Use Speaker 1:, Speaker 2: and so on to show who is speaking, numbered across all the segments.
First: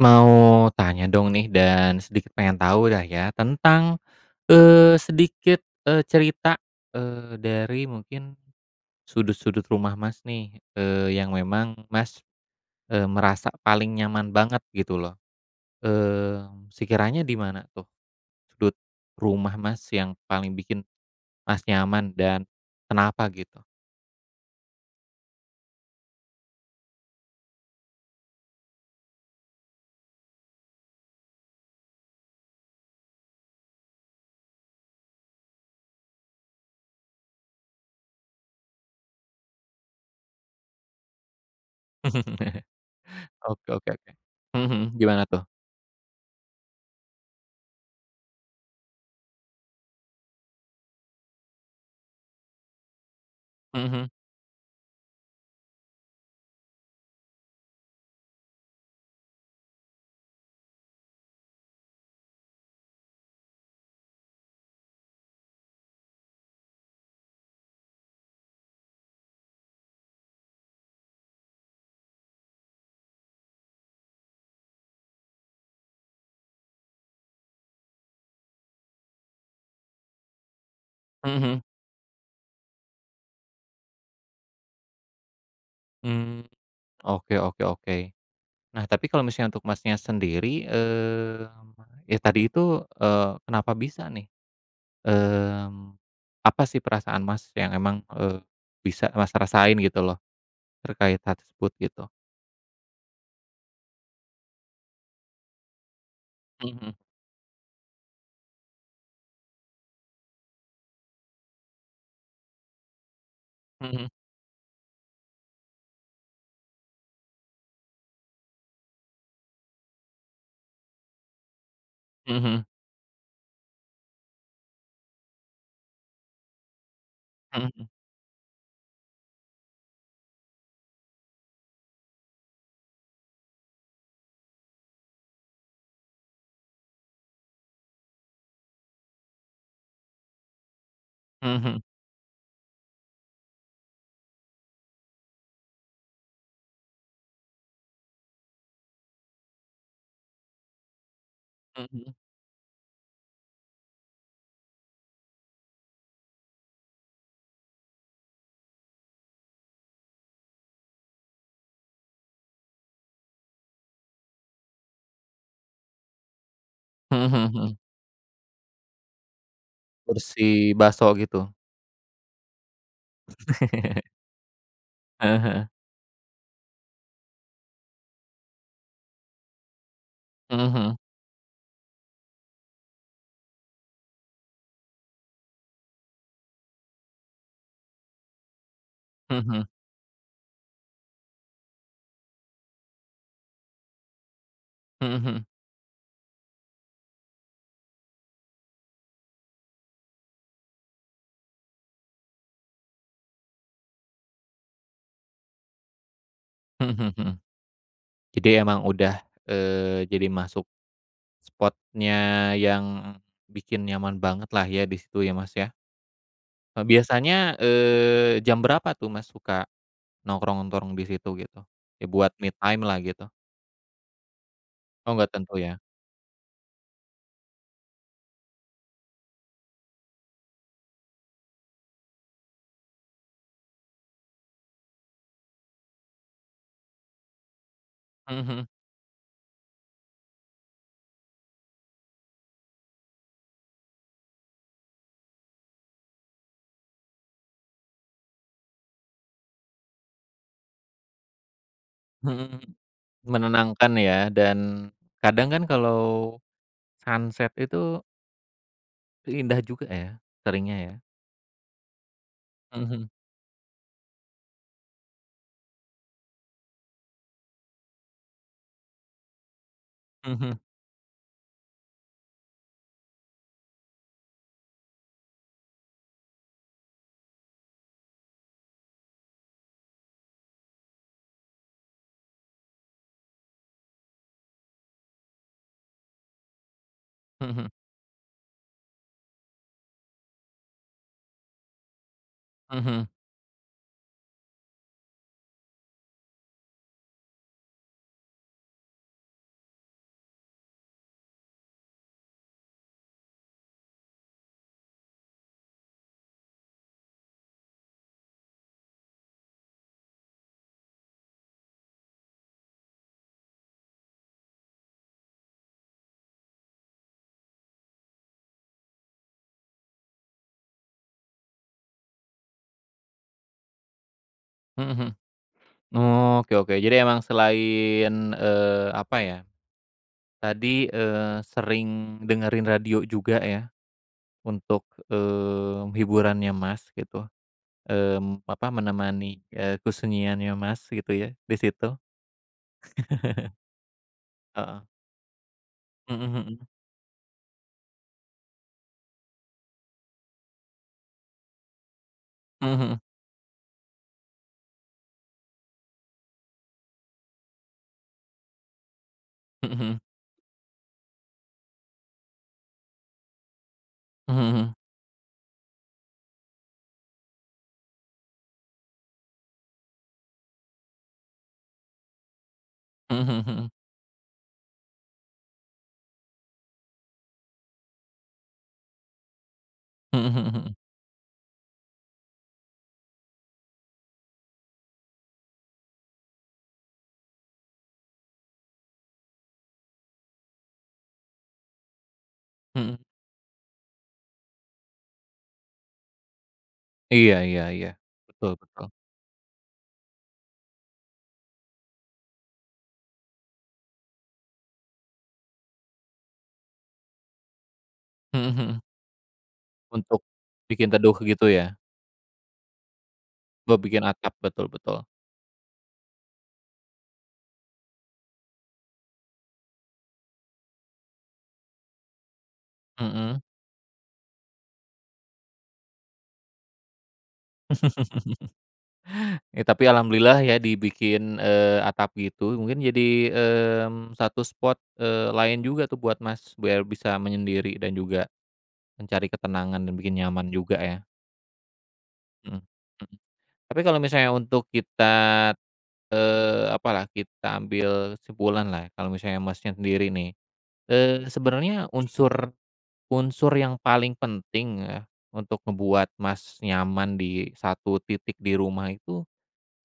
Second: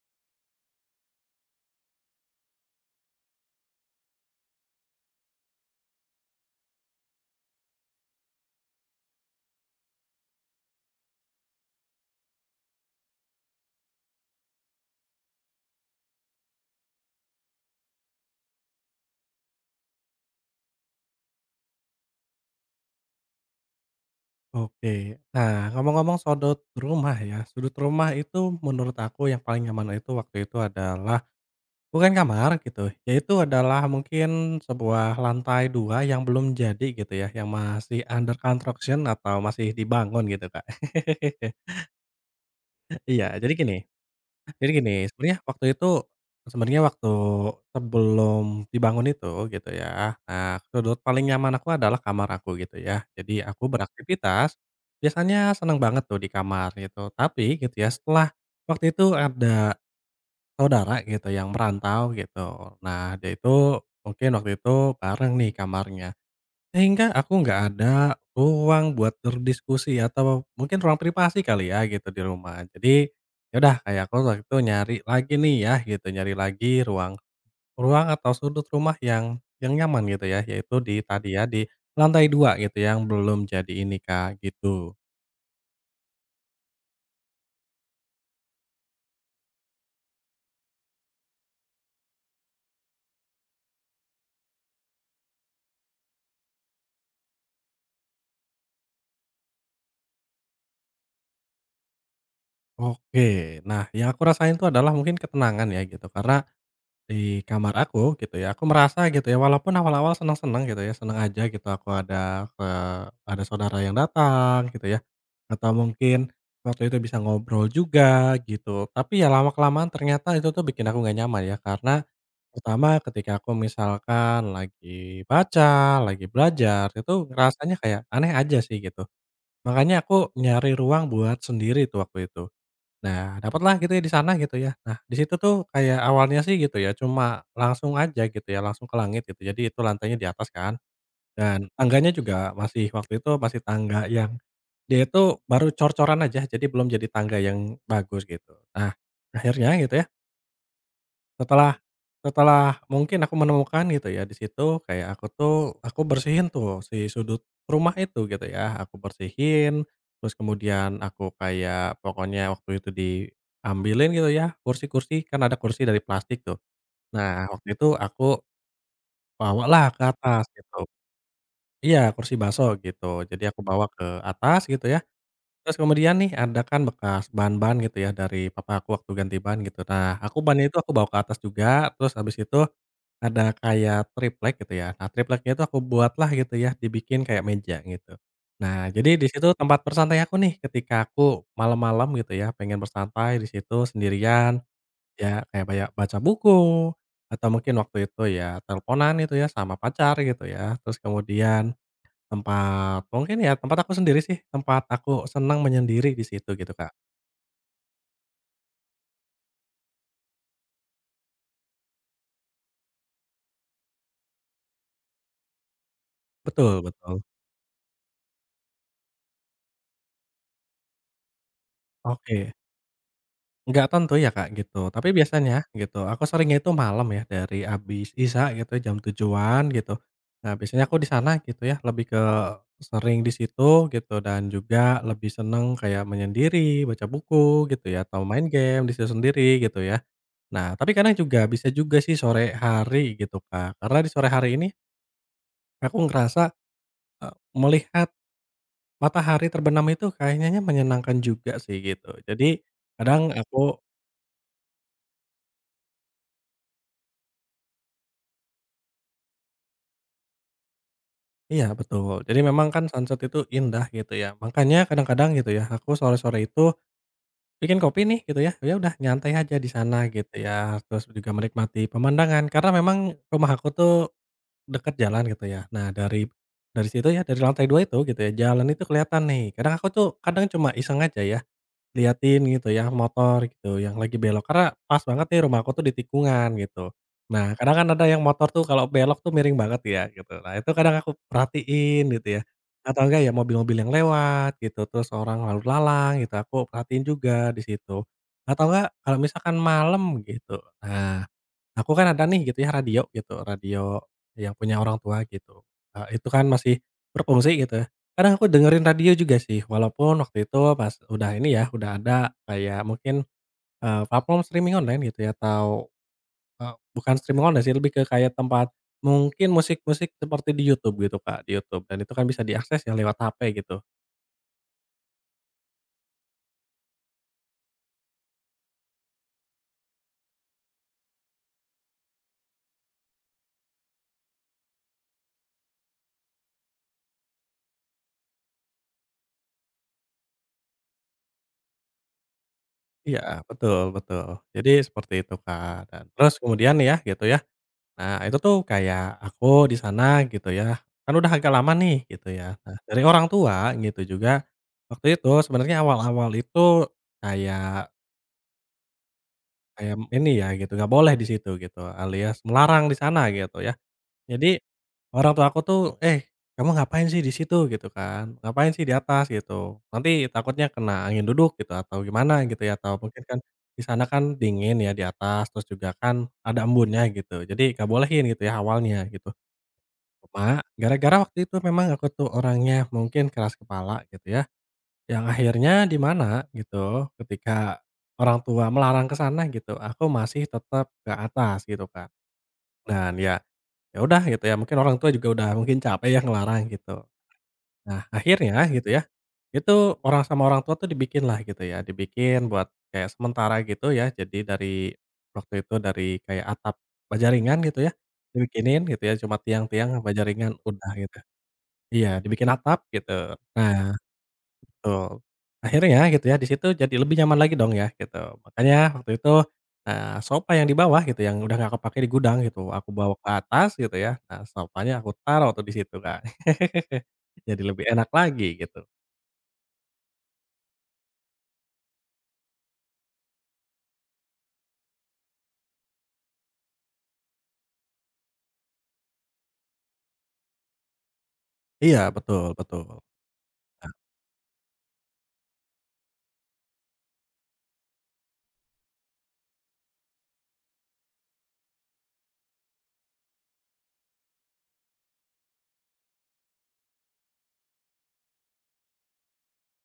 Speaker 1: Mau tanya dong nih dan sedikit pengen tahu dah ya tentang, sedikit, cerita, dari mungkin sudut-sudut rumah Mas nih, yang memang Mas, merasa paling nyaman banget gitu loh. Mmm, sekiranya di mana tuh sudut rumah Mas yang paling bikin Mas nyaman dan kenapa gitu?
Speaker 2: Oke. Nah, ngomong-ngomong sudut rumah ya, sudut rumah itu menurut aku yang paling nyaman itu waktu itu adalah bukan kamar gitu, yaitu adalah mungkin sebuah lantai 2 yang belum jadi gitu ya, yang masih under construction atau masih dibangun gitu, Kak. Iya, jadi
Speaker 1: Oke,
Speaker 2: gini,
Speaker 1: oke, oke. Mhm mhm, gimana
Speaker 2: sebenarnya
Speaker 1: tuh?
Speaker 2: waktu itu sebenarnya waktu sebelum dibangun itu gitu ya, nah sudut paling nyaman aku adalah kamar aku gitu ya. Jadi aku
Speaker 1: Mhm mhm
Speaker 2: beraktivitas, biasanya seneng banget tuh di kamar gitu. Tapi gitu ya setelah waktu itu ada saudara gitu yang merantau gitu. Nah dia itu mungkin waktu itu bareng nih kamarnya. Sehingga aku nggak ada ruang buat berdiskusi atau mungkin ruang privasi kali ya gitu di rumah. Jadi, ya udah kayak aku waktu itu nyari lagi nih ya gitu, nyari lagi ruang ruang atau sudut rumah yang nyaman gitu ya, yaitu di
Speaker 1: mhm
Speaker 2: tadi ya,
Speaker 1: mhm.
Speaker 2: di lantai 2 gitu yang belum jadi ini Kak, gitu.
Speaker 1: Mmm, oke, oke, oke. Nah, tapi kalau misalnya untuk Masnya sendiri, mmm, ya tadi itu, kenapa bisa nih? Mmm, apa sih perasaan Mas yang emang, bisa Mas rasain gitu loh, terkait hal tersebut gitu?
Speaker 2: Oke, nah yang aku rasain itu adalah mungkin ketenangan ya gitu, karena
Speaker 1: Mhm
Speaker 2: di kamar aku gitu ya, aku merasa gitu ya, walaupun awal-awal seneng-seneng gitu ya, seneng aja gitu aku ada, ada saudara yang
Speaker 1: mhm
Speaker 2: datang gitu ya, atau mungkin waktu itu bisa ngobrol juga gitu. Tapi ya lama-kelamaan ternyata itu tuh bikin aku nggak nyaman ya, karena
Speaker 1: mhm
Speaker 2: pertama ketika aku misalkan lagi baca, lagi belajar, itu rasanya
Speaker 1: mhm
Speaker 2: kayak aneh aja sih gitu. Makanya aku nyari ruang buat sendiri tuh waktu itu. Nah, dapatlah gitu ya di sana gitu ya. Nah, di situ tuh kayak awalnya sih gitu ya, cuma langsung aja gitu ya, langsung ke langit gitu. Jadi itu lantainya di atas kan,
Speaker 1: mhm
Speaker 2: dan
Speaker 1: mhm
Speaker 2: tangganya juga masih waktu itu masih tangga yang dia itu baru cor-coran aja, jadi belum jadi tangga yang bagus gitu. Nah, akhirnya gitu ya setelah
Speaker 1: mhm mhm
Speaker 2: setelah mungkin aku menemukan gitu ya di situ, kayak aku tuh aku bersihin tuh si sudut rumah itu gitu ya, aku bersihin, terus kemudian aku kayak pokoknya waktu itu diambilin gitu ya kursi-kursi, kan ada kursi dari plastik tuh.
Speaker 1: mhm
Speaker 2: Nah,
Speaker 1: mhm
Speaker 2: waktu
Speaker 1: mhm.
Speaker 2: itu aku bawalah ke atas
Speaker 1: Bersih
Speaker 2: gitu.
Speaker 1: bakso gitu?
Speaker 2: Iya, kursi baso gitu. Jadi aku bawa ke atas gitu ya,
Speaker 1: Heeh heeh.
Speaker 2: terus kemudian nih ada kan bekas ban-ban gitu ya dari papa aku waktu ganti ban gitu. Nah, aku bannya itu aku
Speaker 1: Mhm
Speaker 2: bawa ke atas juga, terus habis itu ada kayak triplek gitu ya. Nah, tripleknya itu aku buatlah gitu ya, dibikin kayak meja gitu. Nah, jadi di
Speaker 1: mhm
Speaker 2: situ
Speaker 1: mhm
Speaker 2: tempat bersantai aku nih ketika aku malam-malam gitu ya, pengen bersantai di situ sendirian,
Speaker 1: mhm
Speaker 2: ya kayak banyak baca buku, atau mungkin waktu itu ya teleponan itu ya sama pacar gitu ya. Terus kemudian tempat mungkin ya tempat aku sendiri sih, tempat aku senang menyendiri di situ gitu, Kak.
Speaker 1: mhm mhm mhm. Jadi emang udah, jadi masuk spotnya yang bikin nyaman banget lah ya di situ ya, Mas, ya?
Speaker 2: Betul betul.
Speaker 1: Biasanya, jam berapa tuh Mas suka nongkrong-nongkrong di situ gitu? Ya buat me
Speaker 2: Oke.
Speaker 1: time lah gitu.
Speaker 2: Nggak tentu ya, Kak, gitu. Tapi
Speaker 1: Oh, nggak tentu
Speaker 2: biasanya
Speaker 1: ya?
Speaker 2: gitu, aku seringnya itu malam ya, dari habis isya gitu, jam tujuan gitu. Nah, biasanya aku di sana gitu ya, lebih ke sering di situ gitu dan juga lebih seneng kayak menyendiri, baca buku gitu ya, atau
Speaker 1: Mhm
Speaker 2: main
Speaker 1: mhm.
Speaker 2: game di situ sendiri gitu ya. Nah, tapi kadang juga bisa juga sih sore hari gitu, Kak. Karena di sore hari ini aku ngerasa, melihat matahari terbenam itu kayaknya menyenangkan juga sih gitu.
Speaker 1: Mhm
Speaker 2: Jadi
Speaker 1: mhm.
Speaker 2: kadang aku
Speaker 1: Menenangkan ya, dan kadang kan kalau sunset itu indah juga ya, seringnya ya?
Speaker 2: Iya betul, jadi memang kan sunset itu indah gitu ya, makanya kadang-kadang gitu ya, aku sore-sore itu bikin kopi nih gitu ya, ya udah nyantai aja di sana gitu
Speaker 1: Mhm mhm.
Speaker 2: ya, terus juga menikmati pemandangan karena memang rumah aku tuh dekat jalan gitu ya. Nah dari situ ya, dari lantai 2 itu gitu ya, jalan itu kelihatan nih, kadang aku tuh kadang cuma iseng aja ya liatin gitu ya, motor gitu yang lagi belok, karena pas banget nih rumah aku tuh di tikungan gitu.
Speaker 1: Mhm
Speaker 2: Nah,
Speaker 1: mhm.
Speaker 2: kadang kan ada yang motor tuh kalau belok tuh miring banget ya gitu. Nah, itu kadang aku perhatiin gitu ya,
Speaker 1: Mhm
Speaker 2: atau
Speaker 1: mhm.
Speaker 2: enggak ya mobil-mobil yang lewat gitu, terus orang lalu lalang gitu, aku perhatiin juga di situ. Atau enggak kalau misalkan malam gitu, nah aku kan ada nih gitu ya radio gitu, radio yang punya orang tua gitu, itu kan masih berfungsi gitu. Kadang aku dengerin radio juga sih, walaupun waktu itu pas udah ini ya, udah ada kayak mungkin, platform streaming online gitu ya atau, bukan streaming online sih, lebih ke kayak tempat mungkin musik-musik seperti di YouTube gitu, Kak, di YouTube dan itu kan bisa diakses ya lewat HP gitu.
Speaker 1: Mhm mhm. Oke, oke. Jadi emang selain, apa ya, tadi, sering dengerin radio juga ya untuk, hiburannya Mas gitu. Mmm, apa, menemani, kesunyiannya Mas gitu ya, di situ?
Speaker 2: Iya, betul betul. Jadi
Speaker 1: Heeh.
Speaker 2: seperti itu, Kak, dan
Speaker 1: Mhm
Speaker 2: terus
Speaker 1: mhm.
Speaker 2: kemudian nih ya gitu ya nah, itu tuh kayak aku di sana gitu ya, kan udah agak lama nih gitu ya.
Speaker 1: Mhm
Speaker 2: Nah,
Speaker 1: mhm.
Speaker 2: dari orang tua gitu juga, waktu itu sebenarnya awal-awal itu kayak kayak ini ya gitu, nggak boleh di situ gitu, alias melarang di sana gitu ya.
Speaker 1: Mhm
Speaker 2: Jadi,
Speaker 1: mhm.
Speaker 2: orang tua aku tuh, "Eh, kamu ngapain sih di situ?" Gitu kan, "Ngapain sih di atas?" Gitu, "Nanti takutnya kena angin duduk gitu atau gimana gitu ya, atau
Speaker 1: Mhm mhm.
Speaker 2: mungkin kan
Speaker 1: Mhm mhm mhm.
Speaker 2: di sana kan dingin ya di atas, terus juga kan ada embunnya gitu, jadi nggak bolehin gitu ya awalnya gitu."
Speaker 1: Mhm mhm
Speaker 2: Cuma,
Speaker 1: mhm.
Speaker 2: gara-gara waktu itu memang aku tuh orangnya mungkin keras kepala gitu ya, yang akhirnya di mana gitu, ketika orang tua melarang ke sana gitu, aku masih tetap ke atas gitu, Kak.
Speaker 1: Mhm.
Speaker 2: Dan ya, ya udah gitu ya, mungkin orang tua juga udah mungkin capek ya ngelarang gitu.
Speaker 1: Iya, iya, iya.
Speaker 2: Nah,
Speaker 1: Betul
Speaker 2: akhirnya gitu
Speaker 1: betul.
Speaker 2: ya, itu orang sama orang tua tuh dibikin lah gitu ya, dibikin buat kayak sementara gitu ya. Jadi dari waktu itu dari kayak atap baja ringan gitu ya,
Speaker 1: Mhm mhm.
Speaker 2: dibikinin gitu ya, cuma tiang-tiang baja
Speaker 1: Untuk
Speaker 2: ringan, udah
Speaker 1: bikin teduh
Speaker 2: gitu.
Speaker 1: gitu ya?
Speaker 2: Iya, dibikin atap gitu.
Speaker 1: Buat
Speaker 2: Nah,
Speaker 1: bikin atap, betul betul.
Speaker 2: betul. Akhirnya gitu ya, di situ jadi lebih nyaman lagi dong ya, gitu. Makanya waktu itu, sofa yang di bawah gitu, yang udah nggak kepake di gudang gitu, aku bawa ke
Speaker 1: Mhm.
Speaker 2: atas gitu ya. Nah, sofanya aku taruh tuh di situ kan, jadi lebih enak lagi gitu.
Speaker 1: Ya tapi alhamdulillah ya dibikin, atap gitu, mungkin jadi, mmm, satu spot, lain juga tuh buat Mas, biar bisa menyendiri dan juga mencari ketenangan dan bikin nyaman juga ya?
Speaker 2: Iya, betul
Speaker 1: Mhm.
Speaker 2: betul.
Speaker 1: Mhm. Tapi kalau misalnya untuk kita, apalah, kita ambil kesimpulan lah. Kalau misalnya Masnya sendiri nih, sebenarnya unsur unsur yang paling penting ya untuk ngebuat Mas nyaman di satu titik di rumah itu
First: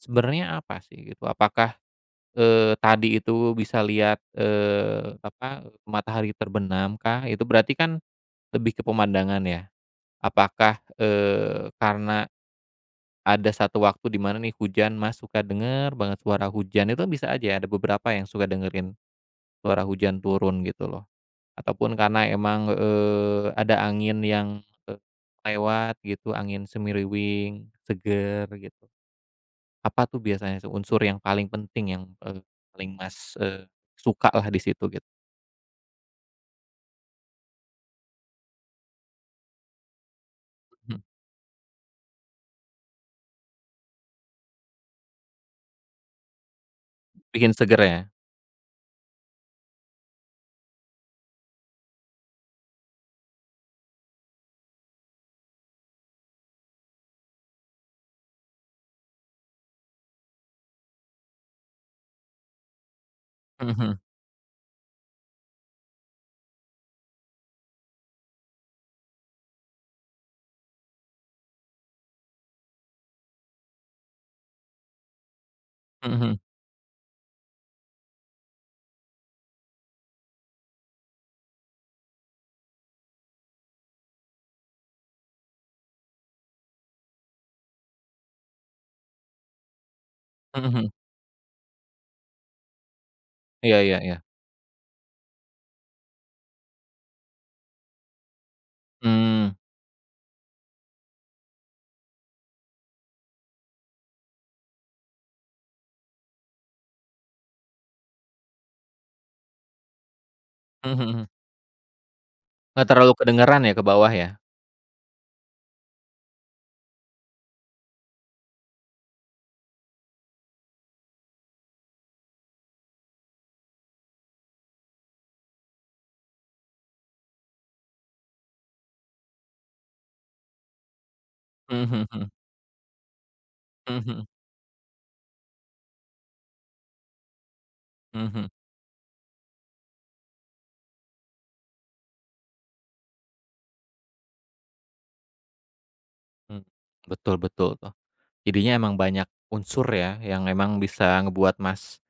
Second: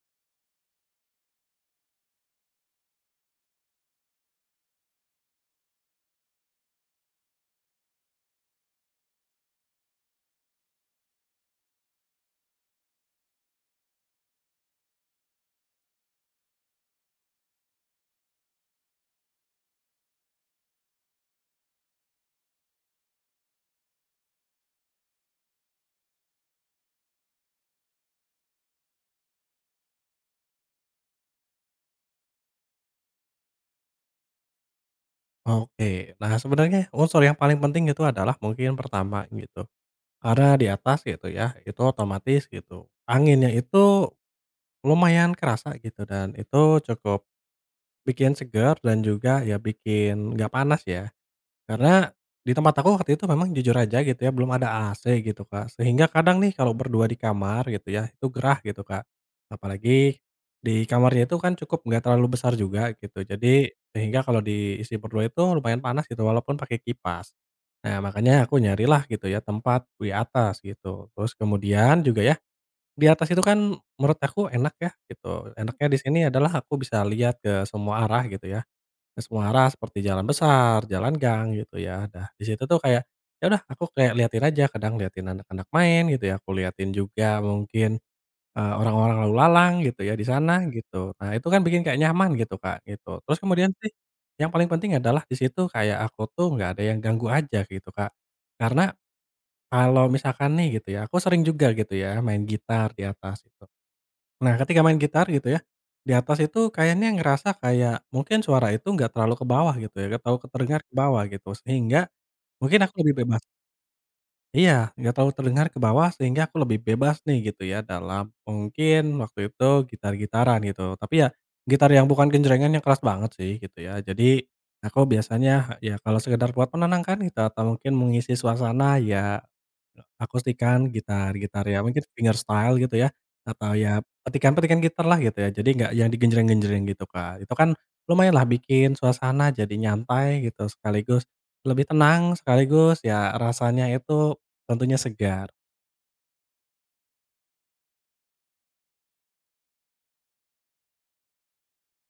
Speaker 1: sebenarnya apa sih gitu? Apakah, tadi itu bisa lihat, apa, matahari terbenamkah? Itu berarti kan lebih ke pemandangan ya? Apakah, karena ada satu waktu di mana nih hujan, Mas, suka denger banget suara hujan, itu bisa aja ya, ada beberapa yang suka dengerin suara hujan turun gitu loh, ataupun karena emang, ada angin yang, eee, lewat gitu, angin semiriwing, seger gitu. Apa tuh biasanya tuh unsur yang paling penting yang, paling Mas, sukalah di situ gitu?
Speaker 2: Oke. Nah, sebenarnya unsur yang paling penting itu adalah mungkin pertama gitu, karena di
Speaker 1: Mhm,
Speaker 2: atas gitu ya, itu otomatis gitu, anginnya itu lumayan kerasa gitu dan itu cukup
Speaker 1: bikin seger ya?
Speaker 2: bikin segar dan juga ya bikin nggak panas ya. Karena di tempat aku waktu itu memang jujur aja gitu ya belum ada AC gitu, Kak. Sehingga kadang nih kalau berdua di kamar gitu ya, itu gerah gitu, Kak. Apalagi di kamarnya itu kan cukup nggak terlalu besar juga gitu. Jadi
Speaker 1: Mhm mhm,
Speaker 2: sehingga kalau diisi berdua itu lumayan panas gitu walaupun pakai kipas. Nah, makanya aku nyarilah gitu ya tempat di atas gitu. Terus kemudian juga ya, di atas itu kan menurut aku enak ya gitu. Enaknya di
Speaker 1: mhm
Speaker 2: sini
Speaker 1: mhm,
Speaker 2: adalah aku bisa lihat ke semua arah gitu ya ke semua arah seperti jalan besar, jalan gang gitu ya. Nah, di situ tuh kayak, ya udah aku kayak liatin aja, kadang liatin anak-anak main gitu ya, aku liatin juga mungkin, orang-orang lalu lalang gitu ya di sana
Speaker 1: mhm mhm,
Speaker 2: gitu. Nah, itu kan bikin kayak nyaman gitu, Kak, gitu. Terus kemudian
Speaker 1: iya
Speaker 2: sih,
Speaker 1: iya iya,
Speaker 2: yang paling penting adalah di situ kayak aku tuh nggak ada yang ganggu aja gitu, Kak. Karena
Speaker 1: mmm,
Speaker 2: kalau misalkan nih gitu ya, aku sering juga gitu ya main gitar di atas itu. Nah, ketika main gitar gitu ya, di atas itu kayaknya ngerasa kayak mungkin suara itu nggak terlalu ke bawah gitu ya, nggak terlalu terdengar ke
Speaker 1: mhm mhm
Speaker 2: bawah
Speaker 1: mhm,
Speaker 2: gitu, sehingga mungkin
Speaker 1: nggak
Speaker 2: aku
Speaker 1: terlalu
Speaker 2: lebih bebas.
Speaker 1: kedengeran ya ke bawah ya?
Speaker 2: Iya, nggak terlalu terdengar ke bawah sehingga aku lebih bebas nih gitu ya dalam mungkin waktu itu gitar-gitaran gitu. Tapi ya gitar yang bukan genjrengan yang keras banget sih gitu ya. Jadi aku biasanya ya kalau sekedar buat menenangkan gitu atau mungkin mengisi suasana ya akustikan gitar-gitar
Speaker 1: Mhm
Speaker 2: ya mungkin
Speaker 1: mhm mhm,
Speaker 2: fingerstyle gitu ya atau
Speaker 1: mhm
Speaker 2: ya
Speaker 1: mhm,
Speaker 2: petikan-petikan gitar lah gitu ya. Jadi nggak yang digenjreng-genjreng gitu Kak. Itu kan
Speaker 1: mhm
Speaker 2: lumayan lah
Speaker 1: mhm.
Speaker 2: bikin suasana jadi nyantai gitu sekaligus lebih tenang sekaligus ya rasanya itu tentunya segar,
Speaker 1: Mmm, betul betul tuh. Jadinya emang banyak unsur ya, yang emang bisa ngebuat Mas,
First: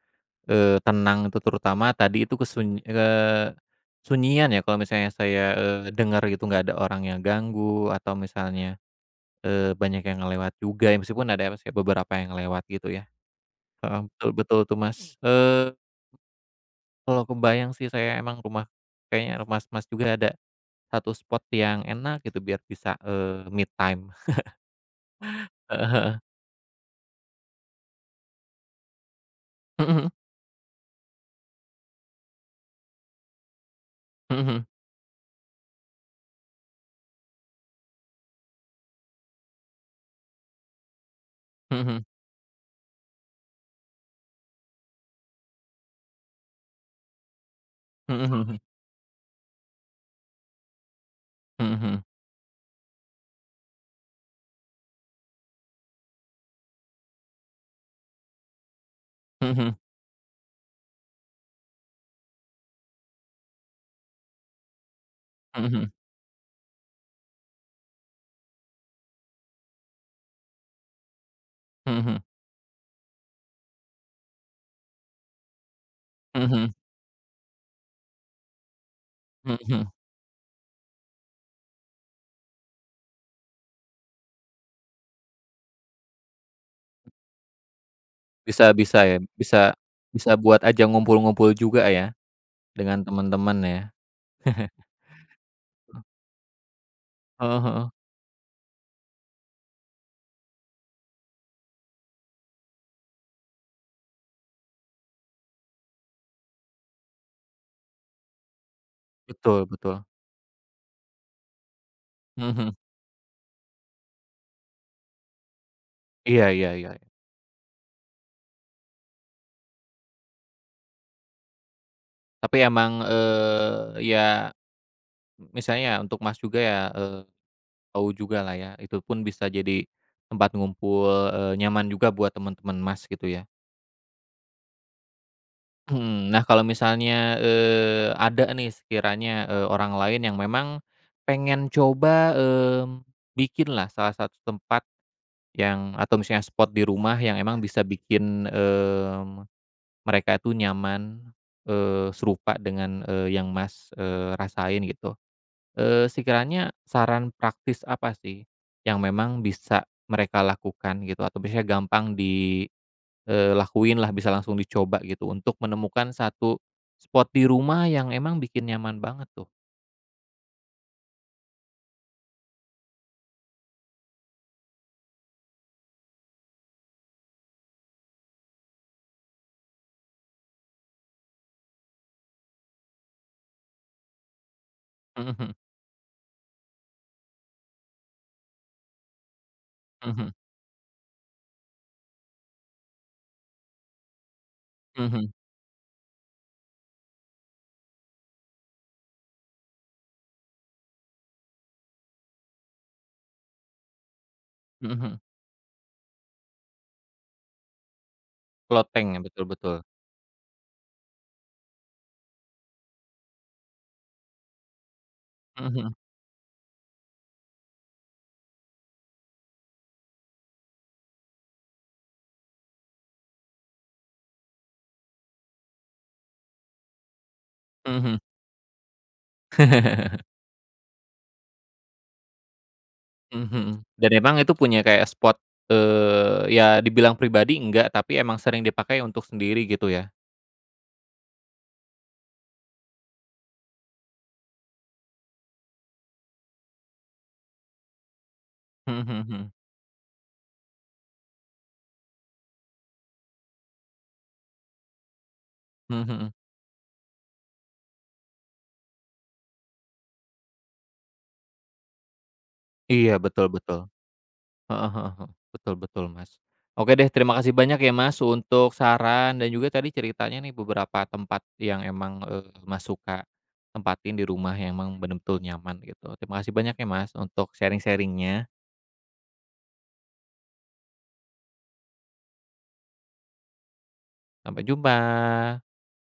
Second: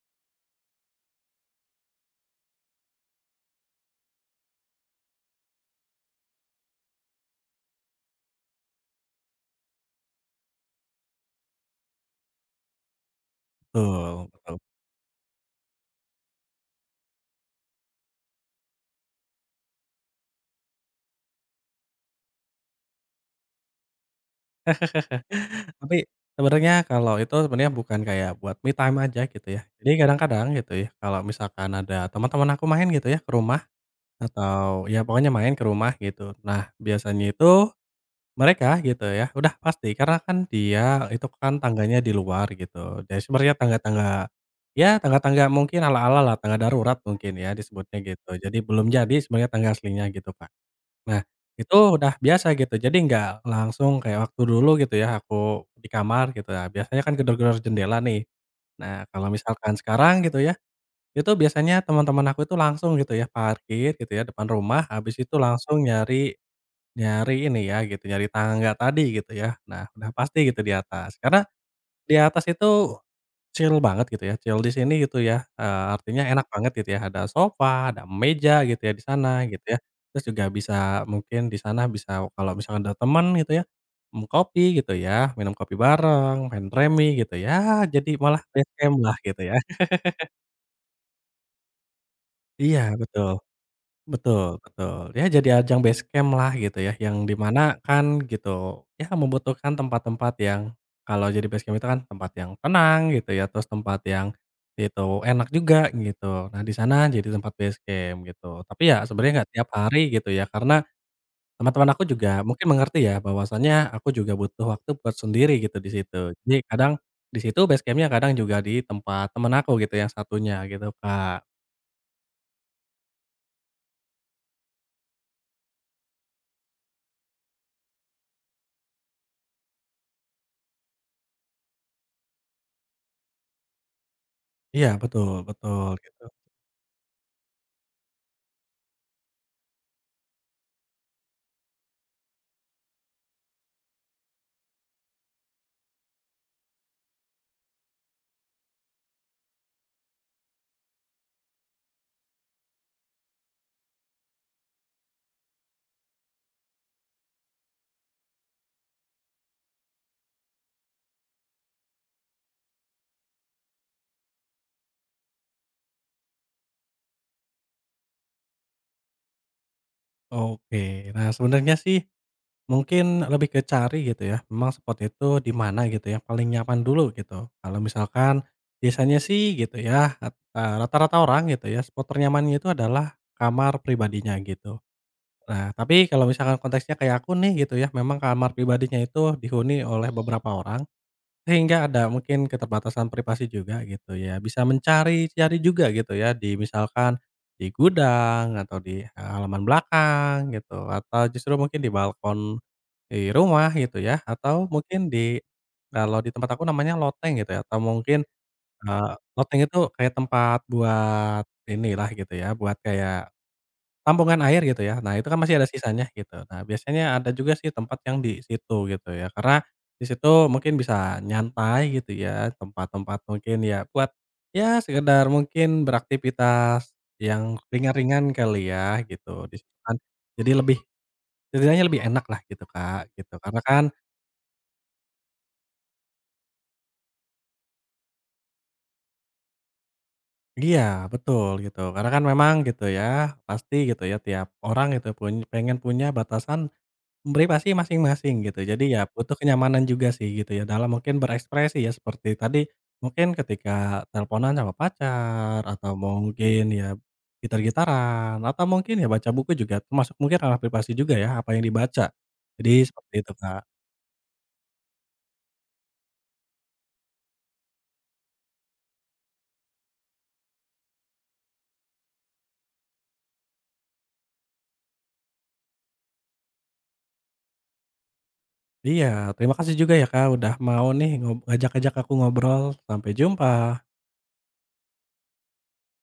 Speaker 1: tenang itu terutama tadi itu sunyian ya kalau misalnya saya, dengar gitu nggak ada orang yang ganggu atau misalnya, banyak yang ngelewat juga ya meskipun ada sih beberapa yang ngelewat gitu ya. Heeh,
Speaker 2: betul
Speaker 1: betul
Speaker 2: betul.
Speaker 1: betul tuh Mas. Kalau kebayang sih saya emang rumah kayaknya rumah Mas juga ada satu spot yang enak gitu biar bisa, me time.
Speaker 2: Mhm.
Speaker 1: Heeh
Speaker 2: Tapi
Speaker 1: heeh.
Speaker 2: sebenarnya kalau itu sebenarnya bukan kayak buat me time aja gitu ya. Jadi
Speaker 1: Mhm mhm.
Speaker 2: kadang-kadang gitu ya, kalau misalkan ada teman-teman aku main gitu ya ke rumah
Speaker 1: Mhm mhm.
Speaker 2: atau ya pokoknya main ke rumah gitu. Nah, biasanya itu mereka gitu ya udah pasti karena kan dia itu kan
Speaker 1: Mhm
Speaker 2: tangganya
Speaker 1: mhm.
Speaker 2: di luar gitu. Jadi sebenarnya tangga-tangga, ya tangga-tangga mungkin ala-ala lah, tangga darurat mungkin ya disebutnya gitu.
Speaker 1: Mhm
Speaker 2: Jadi
Speaker 1: mhm
Speaker 2: belum jadi sebenarnya tangga aslinya gitu, pak. Nah, itu
Speaker 1: mhm
Speaker 2: udah biasa gitu, jadi nggak langsung kayak waktu dulu gitu ya, aku di kamar gitu ya, biasanya kan gedor-gedor jendela nih. Nah, kalau misalkan
Speaker 1: mhm.
Speaker 2: sekarang gitu ya, itu biasanya teman-teman aku itu langsung gitu ya, parkir gitu ya depan rumah, habis itu
Speaker 1: Mhm
Speaker 2: langsung
Speaker 1: mhm.
Speaker 2: nyari nyari ini ya gitu, nyari tangga tadi gitu ya. Nah, udah pasti gitu di atas, karena
Speaker 1: Mhm
Speaker 2: di
Speaker 1: mhm.
Speaker 2: atas itu chill banget gitu ya, chill di sini gitu ya, artinya
Speaker 1: Mhm
Speaker 2: enak banget
Speaker 1: mhm.
Speaker 2: gitu ya, ada sofa, ada meja gitu ya di sana
Speaker 1: Mhm
Speaker 2: gitu ya.
Speaker 1: mhm.
Speaker 2: Terus juga bisa mungkin di sana bisa kalau misalkan ada teman gitu ya, kopi gitu ya, minum kopi bareng, main remi gitu ya, jadi malah best
Speaker 1: Bisa
Speaker 2: camp
Speaker 1: bisa
Speaker 2: lah
Speaker 1: ya,
Speaker 2: gitu ya.
Speaker 1: bisa bisa buat ajang ngumpul-ngumpul juga ya,
Speaker 2: Iya
Speaker 1: dengan
Speaker 2: betul.
Speaker 1: teman-teman ya.
Speaker 2: Betul betul, ya jadi ajang base camp lah gitu ya, yang di
Speaker 1: Heeh
Speaker 2: mana
Speaker 1: heeh.
Speaker 2: kan gitu, ya membutuhkan tempat-tempat yang kalau jadi base camp itu kan tempat yang tenang gitu ya, terus tempat yang itu enak juga gitu. Nah, di sana jadi tempat base camp gitu. Tapi ya sebenarnya nggak
Speaker 1: Betul
Speaker 2: tiap
Speaker 1: betul.
Speaker 2: hari gitu ya, karena teman-teman aku juga
Speaker 1: Mhm
Speaker 2: mungkin
Speaker 1: mhm.
Speaker 2: mengerti ya bahwasanya aku juga butuh waktu buat sendiri gitu di situ.
Speaker 1: Iya,
Speaker 2: Jadi
Speaker 1: iya, iya.
Speaker 2: kadang di situ base campnya kadang juga di tempat temen aku gitu yang satunya gitu, Kak.
Speaker 1: Tapi emang, ya misalnya ya untuk Mas juga ya, tahu juga lah ya, itu pun bisa jadi tempat ngumpul, nyaman juga buat teman-teman Mas gitu ya?
Speaker 2: Iya betul betul gitu.
Speaker 1: Mhm. Nah, kalau misalnya, ada nih sekiranya, orang lain yang memang pengen coba, bikin lah salah satu tempat yang atau misalnya spot di rumah yang emang bisa bikin, mmm, mereka itu nyaman, serupa dengan, yang Mas, rasain gitu. Sekiranya saran praktis apa sih yang memang bisa mereka lakukan gitu atau biasanya gampang di lakuin lah bisa langsung dicoba gitu untuk menemukan satu spot di rumah yang emang bikin nyaman banget tuh.
Speaker 2: Oke. Nah, sebenarnya sih mungkin lebih ke cari gitu ya, memang spot itu di mana gitu ya, paling nyaman dulu gitu. Kalau misalkan biasanya sih gitu ya, rata-rata orang gitu ya, spot ternyamannya itu adalah kamar pribadinya gitu.
Speaker 1: Mhm
Speaker 2: Nah, tapi kalau misalkan konteksnya kayak aku nih gitu ya, memang kamar pribadinya itu dihuni oleh
Speaker 1: mhm
Speaker 2: beberapa orang. Sehingga ada mungkin keterbatasan privasi juga gitu ya, bisa
Speaker 1: mhm
Speaker 2: mencari-cari juga gitu ya di misalkan di gudang atau di halaman belakang gitu, atau justru mungkin di balkon di rumah gitu ya, atau
Speaker 1: mhm
Speaker 2: mungkin
Speaker 1: mhm.
Speaker 2: di kalau di tempat aku namanya loteng gitu ya, atau mungkin, eee,
Speaker 1: Ya betul
Speaker 2: loteng
Speaker 1: betul.
Speaker 2: itu kayak tempat buat inilah gitu ya, buat kayak tampungan air gitu ya. Nah, itu kan masih ada
Speaker 1: Mhm
Speaker 2: sisanya gitu. Nah, biasanya ada juga sih tempat yang di situ gitu ya, karena di situ mungkin bisa nyantai gitu ya, tempat-tempat mungkin ya buat, ya sekedar mungkin beraktivitas yang
Speaker 1: mhm.
Speaker 2: ringan-ringan kali ya gitu di situ kan. Jadi lebih setidaknya lebih enak lah gitu, Kak, gitu. Karena kan
Speaker 1: Mhm. Dan emang itu punya kayak spot, ya dibilang pribadi enggak, tapi emang sering dipakai untuk sendiri gitu ya?
Speaker 2: iya, betul gitu. Karena kan memang gitu ya, pasti gitu ya tiap orang itu pun pengen punya batasan privasi masing-masing gitu. Jadi ya
Speaker 1: Mhm
Speaker 2: butuh
Speaker 1: mhm
Speaker 2: kenyamanan juga sih gitu ya dalam mungkin berekspresi ya seperti tadi mungkin ketika teleponan sama pacar atau
Speaker 1: mhm mhm.
Speaker 2: mungkin ya gitar-gitaran atau mungkin ya baca buku juga termasuk mungkin ranah privasi juga ya apa yang dibaca. Jadi seperti
Speaker 1: Iya
Speaker 2: itu,
Speaker 1: betul
Speaker 2: Kak.
Speaker 1: betul. Heeh heeh heeh. Betul betul, Mas. Oke deh, terima kasih banyak ya, Mas, untuk saran dan juga tadi ceritanya nih beberapa tempat yang emang, Mas suka tempatin di rumah yang emang benar-benar nyaman gitu. Terima kasih banyak ya, Mas, untuk sharing sharingnya.
Speaker 2: Iya, terima kasih juga ya, Kak, udah mau nih ngajak-ngajak aku ngobrol. Sampai jumpa.
Speaker 1: Sampai jumpa.